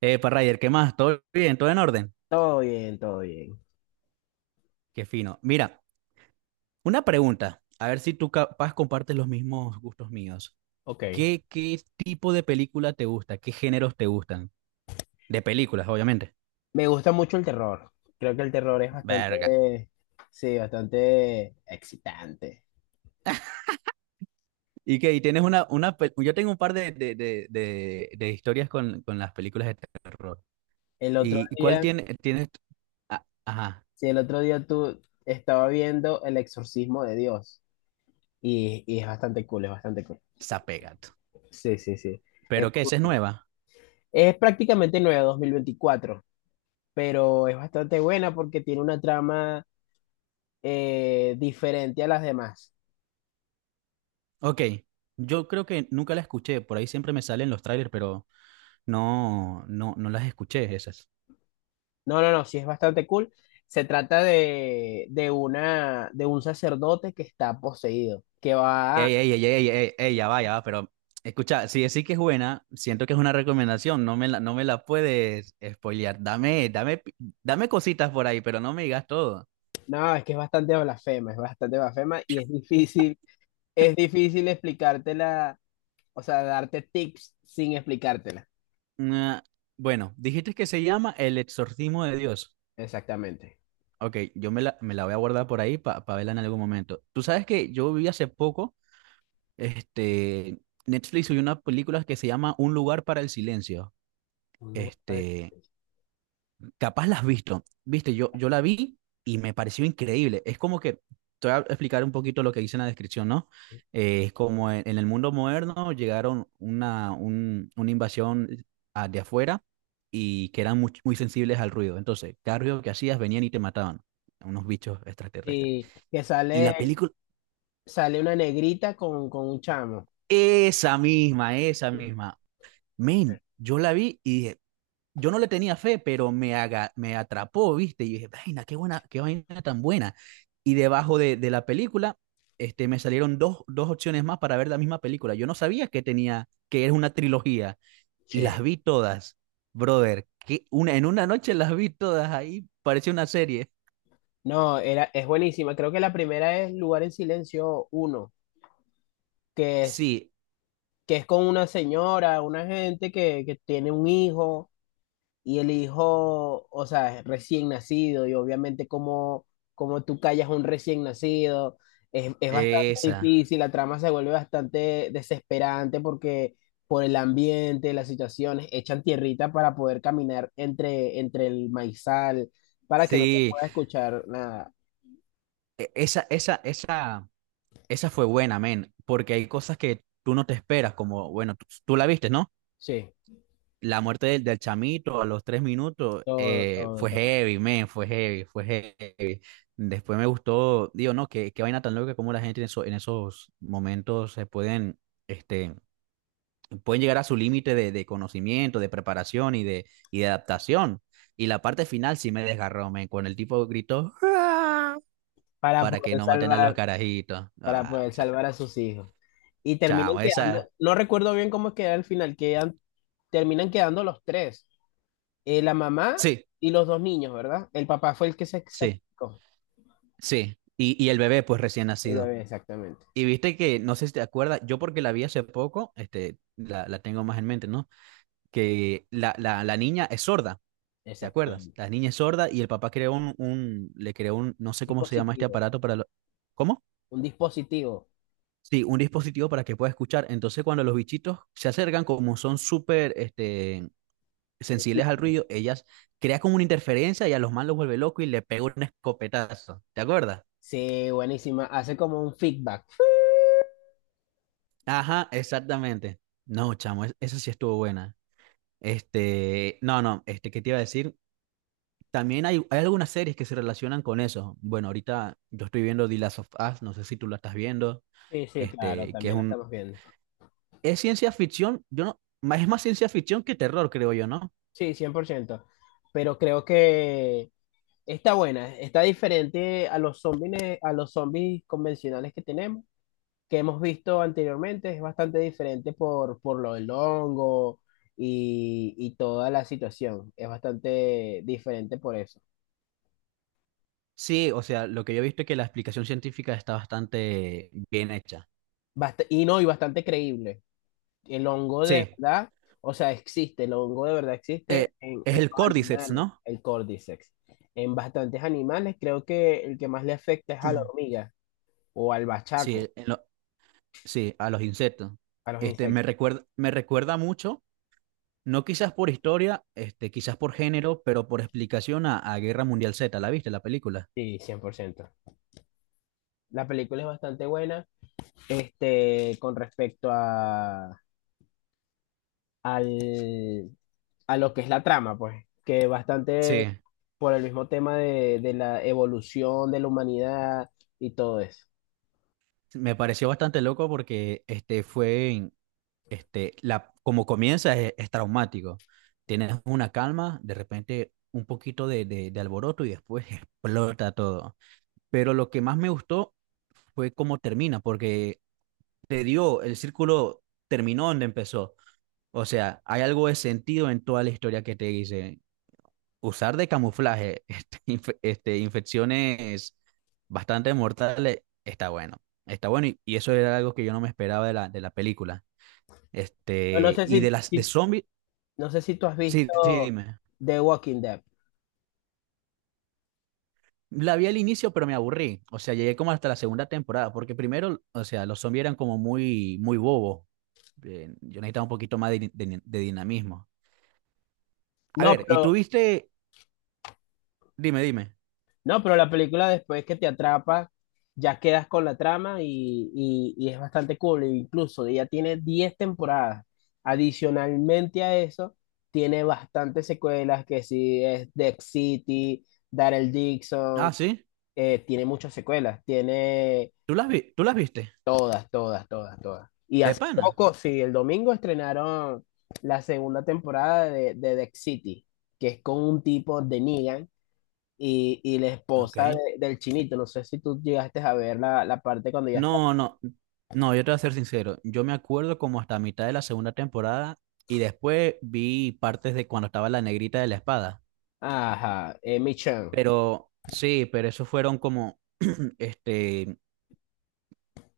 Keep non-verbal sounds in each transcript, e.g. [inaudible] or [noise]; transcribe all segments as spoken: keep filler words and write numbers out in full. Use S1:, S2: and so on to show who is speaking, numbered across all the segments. S1: Epa, Ryder, ¿qué más? ¿Todo bien? ¿Todo en orden?
S2: Todo bien, todo bien.
S1: Qué fino. Mira, una pregunta, a ver si tú capaz compartes los mismos gustos míos.
S2: Ok,
S1: ¿Qué, qué tipo de película te gusta? ¿Qué géneros te gustan? De películas, obviamente.
S2: me gusta mucho el terror. Creo que el terror es
S1: Verga.
S2: bastante, sí, bastante excitante.
S1: ¿Y qué? ¿Y tienes una, una pe-? Yo tengo un par de, de, de, de, de historias con, con las películas de terror.
S2: El otro
S1: ¿Y cuál
S2: día,
S1: tiene, tienes? Ah, ajá,
S2: sí, el otro día tú estaba viendo El Exorcismo de Dios, y, y es bastante cool, es bastante cool.
S1: Zapegato.
S2: Sí, sí, sí. Es
S1: ¿Pero
S2: muy
S1: qué? ¿Esa es
S2: cool.
S1: nueva?
S2: Es prácticamente nueva dos mil veinticuatro, pero es bastante buena porque tiene una trama eh, diferente a las demás.
S1: Ok. Yo creo que nunca la escuché, por ahí siempre me salen los trailers, pero. No, no, no las escuché esas.
S2: No, no, no, sí es bastante cool. Se trata de, de una, de un sacerdote que está poseído, que va,
S1: Ey, ey, ey, ey, ey, ey, ya va, ya va, pero escucha, si decís que es buena, siento que es una recomendación, no me la, no me la puedes spoilear. Dame, dame, pi- dame cositas por ahí, pero no me digas todo.
S2: no, es que es bastante blasfema, es bastante blasfema y es difícil, es difícil explicártela, o sea, darte tips sin explicártela.
S1: Ah, bueno, dijiste que se llama El Exorcismo de Dios.
S2: Exactamente.
S1: Ok, yo me la, me la voy a guardar por ahí para verla en algún momento. Tú sabes que yo vi hace poco, este, Netflix subió una película que se llama Un lugar para el silencio.
S2: Un lugar para-
S1: Este,
S2: despedirse.
S1: Capaz las has visto. Viste, yo, yo la vi y me pareció increíble. Es como que, te voy a explicar un poquito lo que dice en la descripción, ¿no? Eh, es como en, en el mundo moderno llegaron una, un- una invasión a- de afuera y que eran muy, muy sensibles al ruido. Entonces, cada ruido que hacías venían y te mataban. Unos bichos extraterrestres.
S2: Y que
S1: Y la
S2: sale,
S1: película,
S2: sale una negrita con, con un chamo.
S1: esa misma, esa misma. Men, yo la vi y dije, yo no le tenía fe, pero me, haga, me atrapó, ¿viste? Y dije, vaina, qué buena, qué vaina tan buena. Y debajo de, de la película, este, me salieron dos, dos opciones más para ver la misma película. Yo no sabía que tenía, que era una trilogía, y las
S2: Che,
S1: vi todas, brother. Que una, en una noche las vi todas ahí, parecía una serie.
S2: no, era, es buenísima. Creo que la primera es Lugar en Silencio uno, que
S1: Sí,
S2: que es con una señora, una gente que, que tiene un hijo y el hijo, o sea, es recién nacido y obviamente como, como tú callas a un recién nacido, es, es bastante
S1: esa,
S2: difícil, la trama se vuelve bastante desesperante porque por el ambiente, las situaciones, echan tierrita para poder caminar entre, entre el maizal, para que no se
S1: sí,
S2: pueda escuchar nada.
S1: e- esa, esa, esa, esa fue buena, men, porque hay cosas que tú no te esperas, como, bueno, tú, tú la viste, ¿no?
S2: Sí,
S1: La muerte del, del chamito a los tres minutos
S2: todo,
S1: eh,
S2: todo,
S1: fue
S2: todo.
S1: heavy, man, fue heavy, fue heavy. Después me gustó, digo, no, qué, qué vaina tan loca como la gente en, eso- en esos momentos se pueden, este, pueden llegar a su límite de, de conocimiento, de preparación y de, y de adaptación. Y la parte final sí me desgarró, man, cuando el tipo gritó "¡Ah!",
S2: Para
S1: para que
S2: poder
S1: no maten a los
S2: salvar,
S1: carajitos.
S2: para
S1: Ah,
S2: poder
S1: chao,
S2: salvar a sus hijos. Y terminan
S1: chao, esa,
S2: quedando, no recuerdo bien cómo queda el final, quedan, terminan quedando los tres, eh, la mamá
S1: sí,
S2: y los dos niños, ¿verdad? El papá fue el que se
S1: sí,
S2: sacrificó,
S1: sí. Y, y el bebé, pues recién
S2: el
S1: nacido.
S2: bebé, exactamente,
S1: Y viste que, no sé si te acuerdas, yo porque la vi hace poco, este, la, la tengo más en mente, ¿no? Que la, la, la niña es sorda, ¿te acuerdas?
S2: exactamente.
S1: La niña es sorda y el papá creó un, un, le creó un, no sé cómo se llama este
S2: Dispositivo,
S1: aparato para lo-. ¿Cómo?
S2: un dispositivo,
S1: Sí, un dispositivo para que pueda escuchar. Entonces, cuando los bichitos se acercan, como son súper, este, sensibles al
S2: sencillo.
S1: ruido, ellas crean como una interferencia y a los malos los vuelve loco y le pega un escopetazo. ¿Te acuerdas?
S2: Sí, buenísima, hace como un feedback.
S1: Ajá, exactamente. No, chamo, es- esa sí estuvo buena. Este, no, no, este, ¿qué te iba a decir? También hay, hay algunas series que se relacionan con eso. Bueno, ahorita yo estoy viendo The Last of Us, no sé si tú la estás viendo,
S2: Sí, sí, claro,
S1: este, que es
S2: también la
S1: un,
S2: estamos viendo.
S1: es ciencia ficción, yo no, ma- es más ciencia ficción que terror, creo yo, ¿no?
S2: Sí, cien por ciento, pero creo que está buena, está diferente a los zombies, a los zombies convencionales que tenemos, que hemos visto anteriormente. Es bastante diferente por, por lo del hongo y, y toda la situación. Es bastante diferente por eso.
S1: Sí, o sea, lo que yo he visto es que la explicación científica está bastante bien hecha.
S2: Bast- y no, y bastante creíble. El hongo de
S1: Sí,
S2: verdad, o sea, existe, el hongo de verdad
S1: eh,
S2: existe en,
S1: es
S2: en
S1: el
S2: los
S1: Cordyceps,
S2: animales,
S1: ¿no?
S2: el Cordyceps. En bastantes animales, creo que el que más le afecta es a la
S1: [clears throat]
S2: hormiga o al
S1: Sí,
S2: bachaco,
S1: en lo- sí, a los insectos.
S2: a los
S1: Este, me
S2: insectos.
S1: recuerda, me recuerda mucho, no quizás por historia, este, quizás por género, pero por explicación a, a Guerra Mundial Z, ¿la viste la película?
S2: Sí, cien por ciento. La película es bastante buena, este, con respecto a, al, a lo que es la trama, pues, que bastante
S1: Sí,
S2: por el mismo tema de, de la evolución de la humanidad y todo eso.
S1: me pareció bastante loco porque este fue en- este la como comienza es, es traumático. Tienes una calma, de repente un poquito de, de, de alboroto y después [laughs] explota todo. Pero lo que más me gustó fue cómo termina, porque te dio, el círculo terminó donde empezó. O sea, hay algo de sentido en toda la historia que te dice. Usar de camuflaje [laughs] este, inf- este, infecciones bastante mortales está bueno. Está bueno y, y eso era algo que yo no me esperaba de la, de la película.
S2: No, no
S1: Este,
S2: sé
S1: y de
S2: si,
S1: las de
S2: si-
S1: zombies,
S2: no sé si tú has
S1: sí, sí,
S2: visto
S1: dime.
S2: The Walking Dead.
S1: La vi al inicio, pero me aburrí. O sea, llegué como hasta la segunda temporada, porque primero, o sea, los zombies eran como muy, muy bobos. Eh, yo necesitaba un poquito más de, din- de din- de dinamismo. A
S2: No,
S1: ver, ¿y tú
S2: pero,
S1: viste? Dime, dime.
S2: no, pero la película después que te atrapa, ya quedas con la trama y, y- y es bastante cool. E incluso ya tiene diez temporadas. Adicionalmente a eso, tiene bastantes secuelas que sí es Dead City, Daryl
S1: Ah,
S2: Dixon,
S1: sí.
S2: eh, tiene muchas secuelas, tiene
S1: ¿Tú las vi- tú las viste?
S2: todas, todas, todas, todas. Y
S1: De
S2: hace
S1: pana.
S2: poco, sí, el domingo estrenaron la segunda temporada de, de Dex City, que es con un tipo de Negan y, y la esposa
S1: Ok.
S2: de- del chinito. No sé si tú llegaste a ver la, la parte cuando ya está.
S1: No, no, no, yo te voy a ser sincero. Yo me acuerdo como hasta mitad de la segunda temporada y después vi partes de cuando estaba la negrita de la espada.
S2: Ajá, eh, Michan.
S1: Pero sí, pero eso fueron como [clears throat] este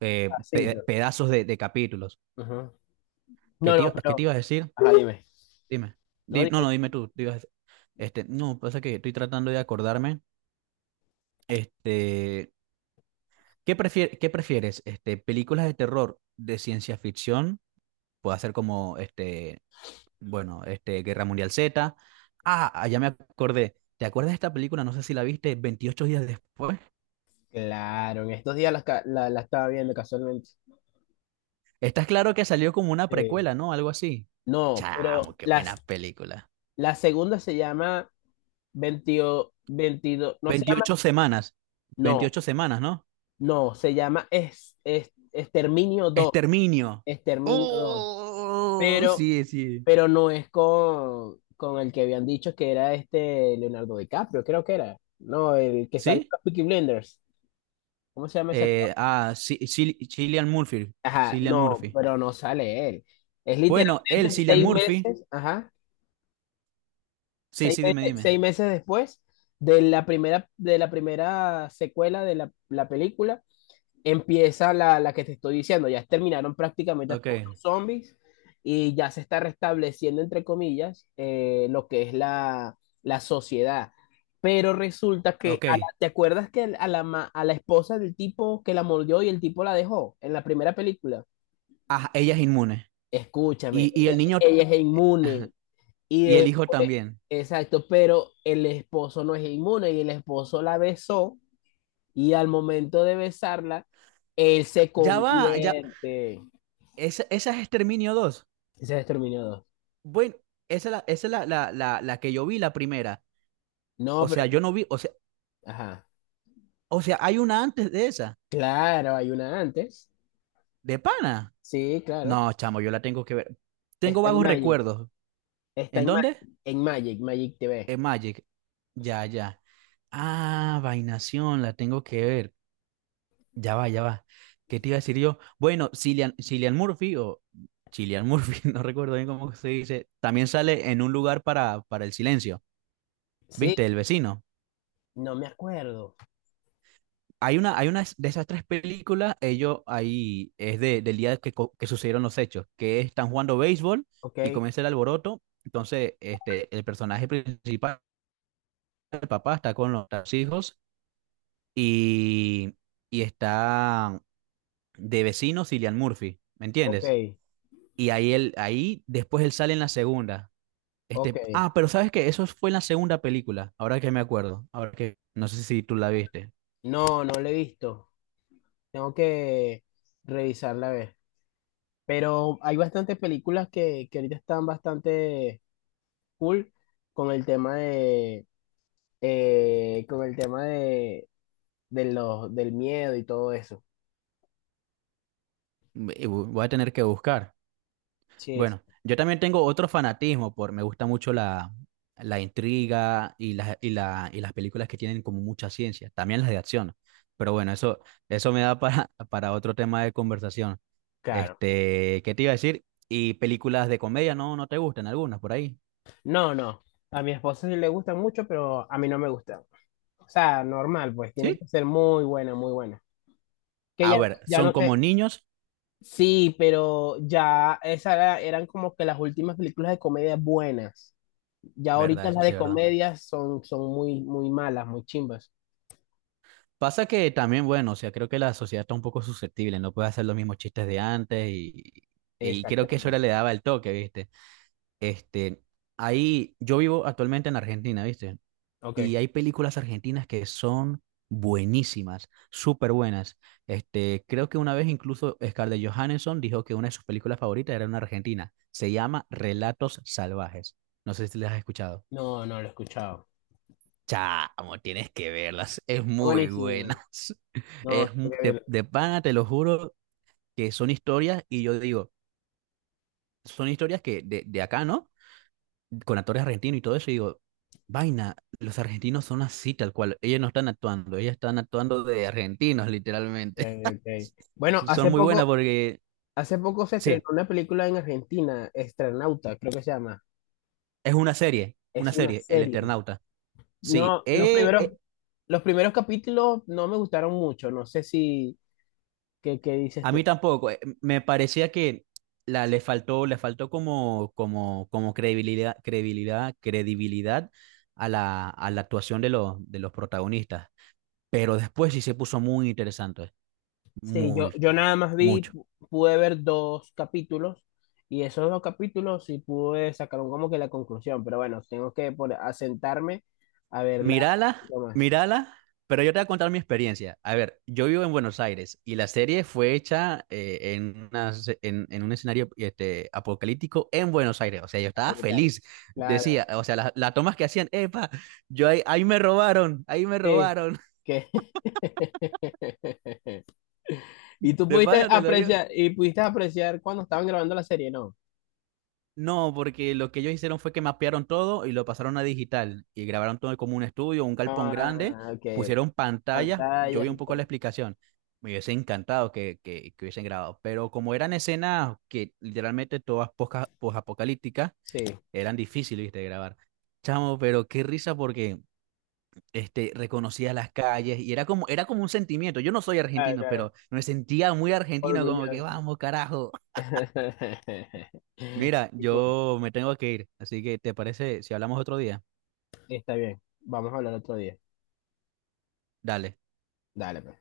S1: eh,
S2: Así. Tú.
S1: pe- pedazos de, de capítulos.
S2: Ajá.
S1: ¿Qué
S2: No, no,
S1: te, iba- qué te
S2: pero.
S1: ibas a decir?
S2: Ajá, dime.
S1: Dime.
S2: No,
S1: Di- no,
S2: dime.
S1: no, dime tú. Te ibas a. Este, no, pasa que estoy tratando de acordarme. Este, ¿Qué prefier- qué prefieres? Este, películas de terror de ciencia ficción, puede ser como este Bueno, este, Guerra Mundial Z. Ah, ah, ya me acordé. ¿Te acuerdas de esta película? No sé si la viste, Veintiocho días después.
S2: Claro, en estos días la, ca- la- la estaba viendo casualmente.
S1: Estás claro que salió como una
S2: Sí.
S1: precuela, ¿no? Algo así.
S2: No, pero
S1: Chamo, qué
S2: las,
S1: buena película.
S2: la segunda se llama veintidós, veintidós no se llama,
S1: Veintiocho semanas.
S2: no,
S1: Veintiocho semanas, ¿no?
S2: no, se llama es, es, Exterminio dos.
S1: Exterminio.
S2: Exterminio dos,
S1: Oh,
S2: pero,
S1: sí, sí.
S2: pero no es con, con el que habían dicho que era este Leonardo DiCaprio, creo que era, no, el que sale en
S1: ¿Sí?
S2: los Peaky Blinders, ¿cómo se llama ese actor?
S1: Eh, ah, sí, sí, Cillian Murphy.
S2: Ajá,
S1: Cillian
S2: no,
S1: Murphy.
S2: pero no sale él, es
S1: Bueno, él,
S2: literalmente
S1: Cillian
S2: seis
S1: Murphy.
S2: meses, ajá,
S1: Sí,
S2: seis
S1: sí, dime,
S2: meses,
S1: dime.
S2: seis meses después de la primera, de la primera secuela de la, la película empieza la, la que te estoy diciendo, ya terminaron prácticamente
S1: Ok,
S2: todos los zombies y ya se está restableciendo, entre comillas, eh, lo que es la, la sociedad. Pero resulta que,
S1: ok.
S2: a la- ¿te acuerdas que a la, ma- a la esposa del tipo que la mordió y el tipo la dejó en la primera película?
S1: Ah, ella es inmune.
S2: Escúchame,
S1: Y, y el
S2: ella,
S1: niño.
S2: ella es inmune y
S1: Y el hijo
S2: después,
S1: también.
S2: exacto, pero el esposo no es inmune y el esposo la besó y al momento de besarla, él se
S1: Ya va, ya.
S2: convierte.
S1: Esa, esa es Exterminio dos.
S2: Ese es Exterminio dos.
S1: Bueno, esa es la, esa es la, la, la, la que yo vi, la primera.
S2: No,
S1: O
S2: pero,
S1: sea, yo no vi, o sea,
S2: ajá,
S1: o sea, hay una antes de esa,
S2: claro, hay una antes.
S1: de pana.
S2: Sí, claro.
S1: No, chamo, yo la tengo que ver. Tengo
S2: Está en
S1: vagos
S2: Magic,
S1: recuerdos.
S2: está
S1: ¿En
S2: en
S1: dónde?
S2: Magic, en Magic, Magic T V.
S1: En Magic. Ya, ya. Ah, Vainación, la tengo que ver. Ya va, ya va. ¿Qué te iba a decir yo? Bueno, Cillian, Cillian Murphy o Cillian Murphy, [laughs] no recuerdo bien cómo se dice, también sale en un lugar para, para el silencio.
S2: Sí,
S1: ¿Viste? El vecino.
S2: no me acuerdo.
S1: Hay una, hay una de esas tres películas, ellos ahí es de, del día que, co- que sucedieron los hechos, que están jugando béisbol
S2: Ok,
S1: y comienza el alboroto. Entonces, este, el personaje principal, el papá, está con los, los hijos y, y está de vecino Cillian Murphy, ¿me
S2: ok,
S1: entiendes? Y ahí, él, ahí después él sale en la segunda.
S2: ok.
S1: Este, ah, pero sabes que eso fue en la segunda película, ahora que me acuerdo, ahora que no sé si tú la viste.
S2: No, no lo he visto. Tengo que revisarla a ver. Pero hay bastantes películas que, que ahorita están bastante cool con el tema de eh, con el tema de, de los, del miedo y todo eso.
S1: Eh, Voy a tener que buscar.
S2: Sí, es-
S1: Bueno, yo también tengo otro fanatismo por, me gusta mucho la, la intriga y las, y la, y las películas que tienen como mucha ciencia, también las de acción. Pero bueno, eso, eso me da para, [laughs] para otro tema de conversación.
S2: Claro.
S1: Este, ¿qué te iba a decir? Y películas de comedia, no, no te gustan algunas por ahí.
S2: No, no. A mi esposa sí le gusta mucho, pero a mí no me gusta. O sea, normal, pues tiene
S1: ¿Sí?
S2: que ser muy buena, muy buena. Que
S1: A
S2: ya,
S1: ver,
S2: ya
S1: son
S2: no
S1: como
S2: sé.
S1: niños,
S2: Sí, pero ya esas era- eran como que las últimas películas de comedia buenas. Ya
S1: ¿verdad?
S2: ahorita
S1: Eso
S2: las
S1: sí
S2: de
S1: es verdad.
S2: comedia son, son muy, muy malas, muy chimbas.
S1: Pasa que también, bueno, o sea, creo que la sociedad está un poco susceptible, no puede hacer los mismos chistes de antes y, y creo que eso
S2: Exactamente.
S1: le daba el toque, ¿viste? Este, Ahí yo vivo actualmente en Argentina, ¿viste?
S2: Ok.
S1: Y hay películas argentinas que son buenísimas, súper buenas. Este, creo que una vez incluso Scarlett Johansson dijo que una de sus películas favoritas era una argentina. Se llama Relatos Salvajes. No sé si las has escuchado.
S2: No, no lo he escuchado.
S1: Chamo, tienes que verlas. Es
S2: Es
S1: muy
S2: buenísimo.
S1: buenas. [laughs]
S2: No,
S1: Es, mu-
S2: tengo que
S1: de,
S2: verlo.
S1: de pana, te lo juro, que son historias y yo digo, son historias que de, de acá, ¿no? Con actores argentinos y todo eso, y digo, vaina, los argentinos son así tal cual, ellos no están actuando, ellos están actuando de argentinos,
S2: Ok,
S1: literalmente. [laughs]
S2: ok. Bueno,
S1: Son
S2: hace
S1: muy buenas
S2: poco,
S1: porque,
S2: Hace poco se estrenó
S1: sí,
S2: una película en Argentina, Estrenauta, creo que se llama.
S1: es una serie, una
S2: Es una
S1: serie, El
S2: serie.
S1: Eternauta. Sí,
S2: No, los
S1: eh,
S2: primeros,
S1: eh,
S2: los primeros capítulos no me gustaron mucho. No sé si, ¿qué, qué dices
S1: a mí
S2: tú?
S1: tampoco, eh, me parecía que la, le faltó, le faltó como, como, como credibilidad, credibilidad, credibilidad a la, a la actuación de los, de los protagonistas. Pero después sí se puso muy interesante,
S2: Sí, yo,
S1: muy,
S2: yo nada más vi,
S1: mucho.
S2: pu- pude ver dos capítulos y esos dos capítulos sí pude sacar un- como que la conclusión. Pero bueno, tengo que poner- asentarme a verla un
S1: Mírala,
S2: poquito más.
S1: mírala, pero yo te voy a contar mi experiencia. A ver, yo vivo en Buenos Aires y la serie fue hecha eh, en, una se- en, en un escenario este, apocalíptico en Buenos Aires. O sea, yo
S2: Ah,
S1: estaba
S2: brutal.
S1: feliz.
S2: Claro.
S1: Decía, o sea, las las tomas que hacían, epa, yo ahí, ahí me robaron, ahí me
S2: Sí.
S1: robaron. [laughs]
S2: Que... [laughs] Y tú
S1: De
S2: pudiste
S1: pana te lo digo.
S2: apreciar, y pudiste apreciar cuando estaban grabando la serie, ¿no?
S1: No, porque lo que ellos hicieron fue que mapearon todo y lo pasaron a digital y grabaron todo como un estudio, un galpón grande,
S2: Ah, ok, ok.
S1: pusieron pantallas, yo vi
S2: Pantallas
S1: un
S2: y
S1: poco la
S2: todo.
S1: explicación, me hubiese encantado que, que, que hubiesen grabado, pero como eran escenas que literalmente todas posca- posapocalípticas,
S2: Sí.
S1: eran difíciles, ¿viste?, de grabar. Chamo, pero qué risa porque este, reconocía las calles y era como, era como un sentimiento, yo no soy
S2: Claro,
S1: argentino,
S2: claro.
S1: pero me sentía muy argentino como que
S2: Orgulloso.
S1: vamos carajo.
S2: [laughs]
S1: Mira,
S2: Qué cool.
S1: yo me tengo que ir, así que ¿te parece si hablamos otro día?
S2: Está bien. Vamos a hablar otro día.
S1: Dale.
S2: Dale, pues.